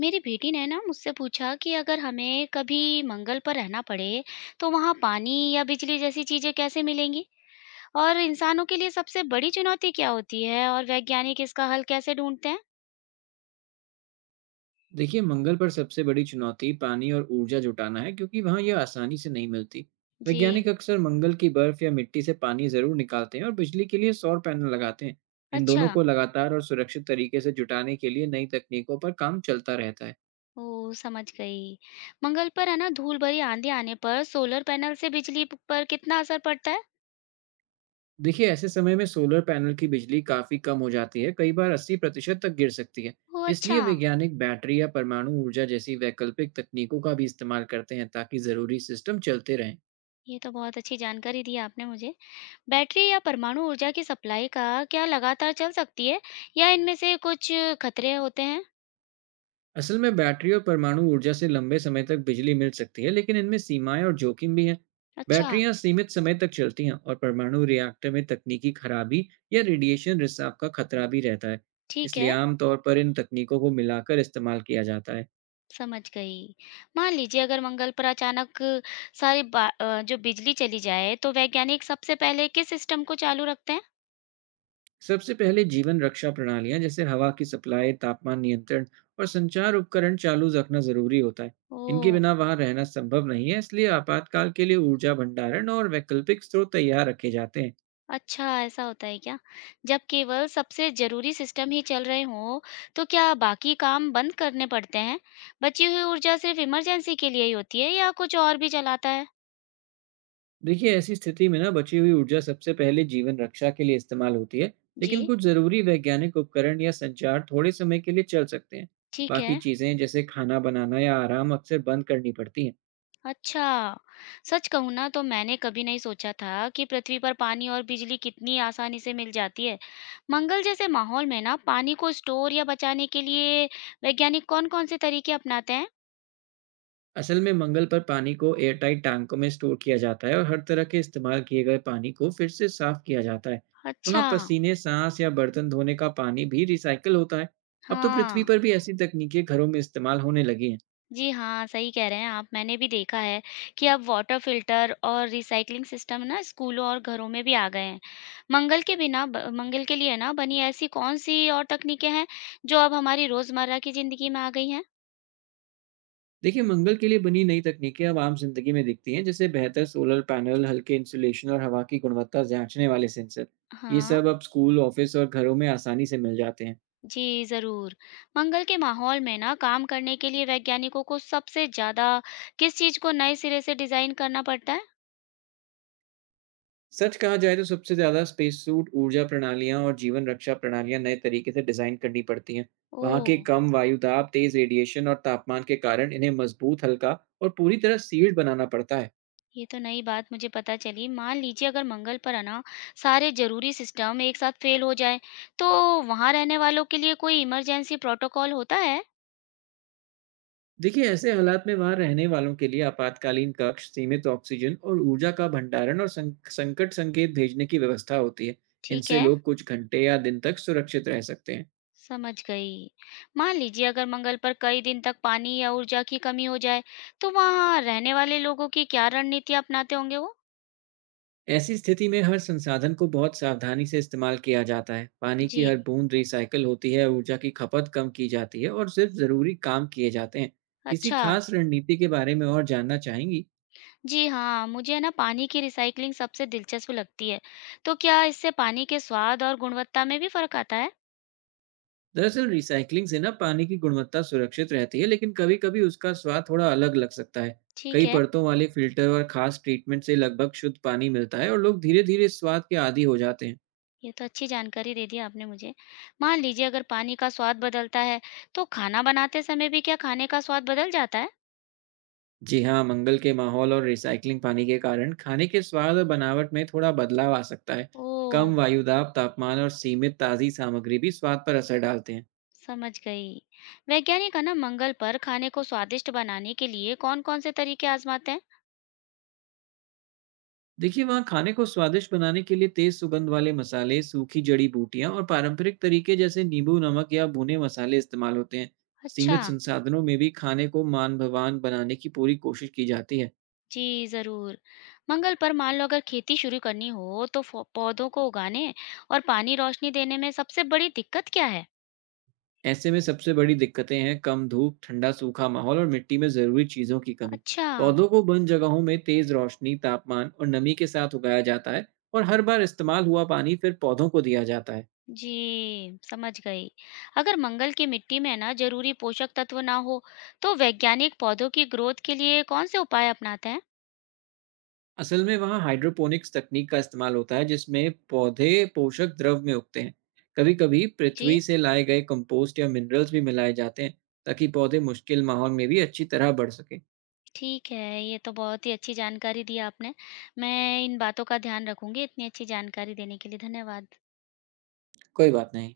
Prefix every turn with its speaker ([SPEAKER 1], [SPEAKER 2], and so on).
[SPEAKER 1] मेरी बेटी ने ना मुझसे पूछा कि अगर हमें कभी मंगल पर रहना पड़े तो वहां पानी या बिजली जैसी चीजें कैसे मिलेंगी। और इंसानों के लिए सबसे बड़ी चुनौती क्या होती है और वैज्ञानिक इसका हल कैसे ढूंढते हैं।
[SPEAKER 2] देखिए, मंगल पर सबसे बड़ी चुनौती पानी और ऊर्जा जुटाना है क्योंकि वहाँ यह आसानी से नहीं मिलती।
[SPEAKER 1] जी।
[SPEAKER 2] वैज्ञानिक अक्सर मंगल की बर्फ या मिट्टी से पानी जरूर निकालते हैं और बिजली के लिए सौर पैनल लगाते हैं। इन
[SPEAKER 1] अच्छा।
[SPEAKER 2] दोनों को लगातार और सुरक्षित तरीके से जुटाने के लिए नई तकनीकों पर काम चलता रहता है।
[SPEAKER 1] ओ समझ गई। मंगल पर है ना, धूल भरी आंधी आने पर सोलर पैनल से बिजली पर कितना असर पड़ता है।
[SPEAKER 2] देखिए, ऐसे समय में सोलर पैनल की बिजली काफी कम हो जाती है, कई बार 80% तक गिर सकती है।
[SPEAKER 1] ओ अच्छा।
[SPEAKER 2] इसलिए वैज्ञानिक बैटरी या परमाणु ऊर्जा जैसी वैकल्पिक तकनीकों का भी इस्तेमाल करते हैं ताकि जरूरी सिस्टम चलते रहें।
[SPEAKER 1] ये तो बहुत अच्छी जानकारी दी आपने मुझे। बैटरी या परमाणु ऊर्जा की सप्लाई का क्या लगातार चल सकती है, या इनमें से कुछ खतरे होते हैं।
[SPEAKER 2] असल में बैटरी और परमाणु ऊर्जा से लंबे समय तक बिजली मिल सकती है, लेकिन इनमें सीमाएं और जोखिम भी हैं।
[SPEAKER 1] अच्छा।
[SPEAKER 2] बैटरियां सीमित समय तक चलती हैं और परमाणु रिएक्टर में तकनीकी खराबी या रेडिएशन रिसाव का खतरा भी रहता है।
[SPEAKER 1] ठीक
[SPEAKER 2] इसलिए
[SPEAKER 1] है।
[SPEAKER 2] आमतौर पर इन तकनीकों को मिलाकर इस्तेमाल किया जाता है।
[SPEAKER 1] समझ गई। मान लीजिए अगर मंगल पर अचानक जो बिजली चली जाए तो वैज्ञानिक सबसे पहले किस सिस्टम को चालू रखते हैं?
[SPEAKER 2] सबसे पहले जीवन रक्षा प्रणालियां जैसे हवा की सप्लाई, तापमान नियंत्रण और संचार उपकरण चालू रखना जरूरी होता है। इनके
[SPEAKER 1] ओह!
[SPEAKER 2] बिना वहां रहना संभव नहीं है, इसलिए आपातकाल के लिए ऊर्जा भंडारण और वैकल्पिक स्रोत तैयार रखे जाते हैं।
[SPEAKER 1] अच्छा, ऐसा होता है क्या? जब केवल सबसे ज़रूरी सिस्टम ही चल रहे हों, तो क्या बाकी काम बंद करने पड़ते हैं? बची हुई ऊर्जा सिर्फ़ इमरजेंसी के लिए ही होती है या कुछ और भी चलाता है?
[SPEAKER 2] देखिए, ऐसी स्थिति में ना बची हुई ऊर्जा सबसे पहले जीवन रक्षा के लिए इस्तेमाल होती है। लेकिन
[SPEAKER 1] जी।
[SPEAKER 2] कुछ जरूरी वैज्ञानिक उपकरण या संचार थोड़े समय के लिए चल सकते हैं।
[SPEAKER 1] ठीक
[SPEAKER 2] बाकी
[SPEAKER 1] है।
[SPEAKER 2] चीजें जैसे खाना बनाना या आराम अक्सर बंद करनी पड़ती हैं।
[SPEAKER 1] अच्छा। सच कहूँ ना तो मैंने कभी नहीं सोचा था कि पृथ्वी पर पानी और बिजली कितनी आसानी से मिल जाती है। मंगल जैसे माहौल में ना, पानी को स्टोर या बचाने के लिए वैज्ञानिक कौन-कौन से तरीके अपनाते हैं?
[SPEAKER 2] असल में मंगल पर पानी को एयरटाइट टैंकों में स्टोर किया जाता है और हर तरह के इस्तेमाल किए गए पानी को फिर से साफ किया जाता है।
[SPEAKER 1] अच्छा।
[SPEAKER 2] वहाँ पसीने, सांस या बर्तन धोने का पानी भी रिसाइकल होता है। अब तो पृथ्वी
[SPEAKER 1] हाँ।
[SPEAKER 2] पर भी ऐसी तकनीकें घरों में इस्तेमाल होने लगी हैं।
[SPEAKER 1] जी हाँ, सही कह रहे हैं आप। मैंने भी देखा है कि अब वाटर फिल्टर और रिसाइकलिंग सिस्टम ना, स्कूलों और घरों में भी आ गए हैं। मंगल के बिना ब- मंगल के लिए ना बनी ऐसी कौन सी और तकनीकें हैं जो अब हमारी रोजमर्रा की जिंदगी में आ गई हैं?
[SPEAKER 2] देखिए, मंगल के लिए बनी नई तकनीकें अब आम जिंदगी में दिखती हैं, जैसे बेहतर सोलर पैनल, हल्के इंसुलेशन और हवा की गुणवत्ता जांचने वाले सेंसर। ये
[SPEAKER 1] हाँ।
[SPEAKER 2] सब अब स्कूल, ऑफिस और घरों में आसानी से मिल जाते हैं।
[SPEAKER 1] जी, ज़रूर। मंगल के माहौल में ना, काम करने के लिए वैज्ञानिकों को सबसे ज़्यादा किस चीज़ को नए सिरे से डिज़ाइन करना पड़ता है?
[SPEAKER 2] सच कहा जाए तो सबसे ज़्यादा स्पेस सूट, ऊर्जा प्रणालियाँ और जीवन रक्षा प्रणालियाँ नए तरीके से डिज़ाइन करनी पड़ती हैं। वहाँ
[SPEAKER 1] ओह!
[SPEAKER 2] के कम वायुदाब, तेज़ रेडिएशन और तापमान के कारण इन्हें मजबूत, हल्का और पूरी तरह सील्ड बनाना पड़ता है।
[SPEAKER 1] ये तो नई बात मुझे पता चली। मान लीजिए अगर मंगल पर है ना, सारे ज़रूरी सिस्टम एक साथ फ़ेल हो जाएँ, तो वहाँ रहने वालों के लिए कोई इमरजेंसी प्रोटोकॉल होता है?
[SPEAKER 2] देखिए, ऐसे हालात में वहाँ रहने वालों के लिए आपातकालीन कक्ष, सीमित ऑक्सीजन और ऊर्जा का भंडारण और संकट संकेत भेजने की व्यवस्था होती है।
[SPEAKER 1] ठीक
[SPEAKER 2] इनसे
[SPEAKER 1] है।
[SPEAKER 2] लोग कुछ घंटे या दिन तक सुरक्षित रह सकते हैं।
[SPEAKER 1] समझ गई। मान लीजिए अगर मंगल पर कई दिन तक पानी या ऊर्जा की कमी हो जाए, तो वहाँ रहने वाले लोगों की क्या रणनीति अपनाते होंगे वो?
[SPEAKER 2] ऐसी स्थिति में हर संसाधन को बहुत सावधानी से इस्तेमाल किया जाता है। पानी
[SPEAKER 1] जी।
[SPEAKER 2] की हर बूंद रिसाइकिल होती है, ऊर्जा की खपत कम की जाती है और सिर्फ ज़रूरी काम किए जाते हैं। किसी
[SPEAKER 1] अच्छा।
[SPEAKER 2] खास रणनीति के बारे में और जानना चाहेंगी?
[SPEAKER 1] जी हाँ, मुझे है ना, पानी की रिसाइक्लिंग सबसे दिलचस्प लगती है। तो क्या इससे पानी के स्वाद और गुणवत्ता में भी फर्क आता है?
[SPEAKER 2] दरअसल रिसाइकलिंग से ना पानी की गुणवत्ता सुरक्षित रहती है, लेकिन कभी कभी उसका स्वाद थोड़ा अलग लग सकता है।
[SPEAKER 1] ठीक
[SPEAKER 2] कई
[SPEAKER 1] है।
[SPEAKER 2] परतों वाले फिल्टर और खास ट्रीटमेंट से लगभग शुद्ध पानी मिलता है और लोग धीरे धीरे इस स्वाद के आदी हो जाते हैं।
[SPEAKER 1] ये तो अच्छी जानकारी दे दी आपने मुझे। मान लीजिए अगर पानी का स्वाद बदलता है, तो खाना बनाते समय भी क्या खाने का स्वाद बदल जाता है?
[SPEAKER 2] जी हाँ, मंगल के माहौल और रिसाइकलिंग पानी के कारण खाने के स्वाद और बनावट में थोड़ा बदलाव आ सकता है।
[SPEAKER 1] ओह।
[SPEAKER 2] कम वायुदाब, तापमान और सीमित ताज़ी सामग्री भी स्वाद पर असर डालते हैं।
[SPEAKER 1] समझ गई। वैज्ञानिक है ना, मंगल पर खाने को स्वादिष्ट बनाने के लिए कौन-कौन से तरीके आजमाते हैं?
[SPEAKER 2] देखिए, वहाँ खाने को स्वादिष्ट बनाने के लिए तेज सुगंध वाले मसाले, सूखी जड़ी बूटियां और पारंपरिक तरीके जैसे नींबू नमक या भुने मसाले इस्तेमाल होते हैं।
[SPEAKER 1] अच्छा।
[SPEAKER 2] सीमित संसाधनों में भी खाने को मान भवान बनाने की पूरी कोशिश की जाती है।
[SPEAKER 1] जी, ज़रूर। मंगल पर मान लो अगर खेती शुरू करनी हो तो फ़ो पौधों को उगाने और पानी रोशनी देने में सबसे बड़ी दिक्कत क्या है?
[SPEAKER 2] ऐसे में सबसे बड़ी दिक्कतें हैं कम धूप, ठंडा सूखा माहौल और मिट्टी में जरूरी चीजों की कमी।
[SPEAKER 1] अच्छा।
[SPEAKER 2] पौधों को बंद जगहों में तेज रोशनी, तापमान और नमी के साथ उगाया जाता है और हर बार इस्तेमाल हुआ पानी फिर पौधों को दिया जाता है।
[SPEAKER 1] जी, समझ गई। अगर मंगल की मिट्टी में ना ज़रूरी पोषक तत्व ना हो तो वैज्ञानिक पौधों की ग्रोथ के लिए कौन-से उपाय अपनाते हैं?
[SPEAKER 2] असल में वहाँ हाइड्रोपोनिक्स तकनीक का इस्तेमाल होता है जिसमें पौधे पोषक द्रव में उगते हैं। कभी कभी
[SPEAKER 1] जी,
[SPEAKER 2] पृथ्वी से लाए गए कंपोस्ट या मिनरल्स भी मिलाए जाते हैं ताकि पौधे मुश्किल माहौल में भी अच्छी तरह बढ़ सके।
[SPEAKER 1] ठीक है। ये तो बहुत ही अच्छी जानकारी दी आपने। मैं इन बातों का ध्यान रखूँगी। इतनी अच्छी जानकारी देने के लिए धन्यवाद।
[SPEAKER 2] कोई बात नहीं।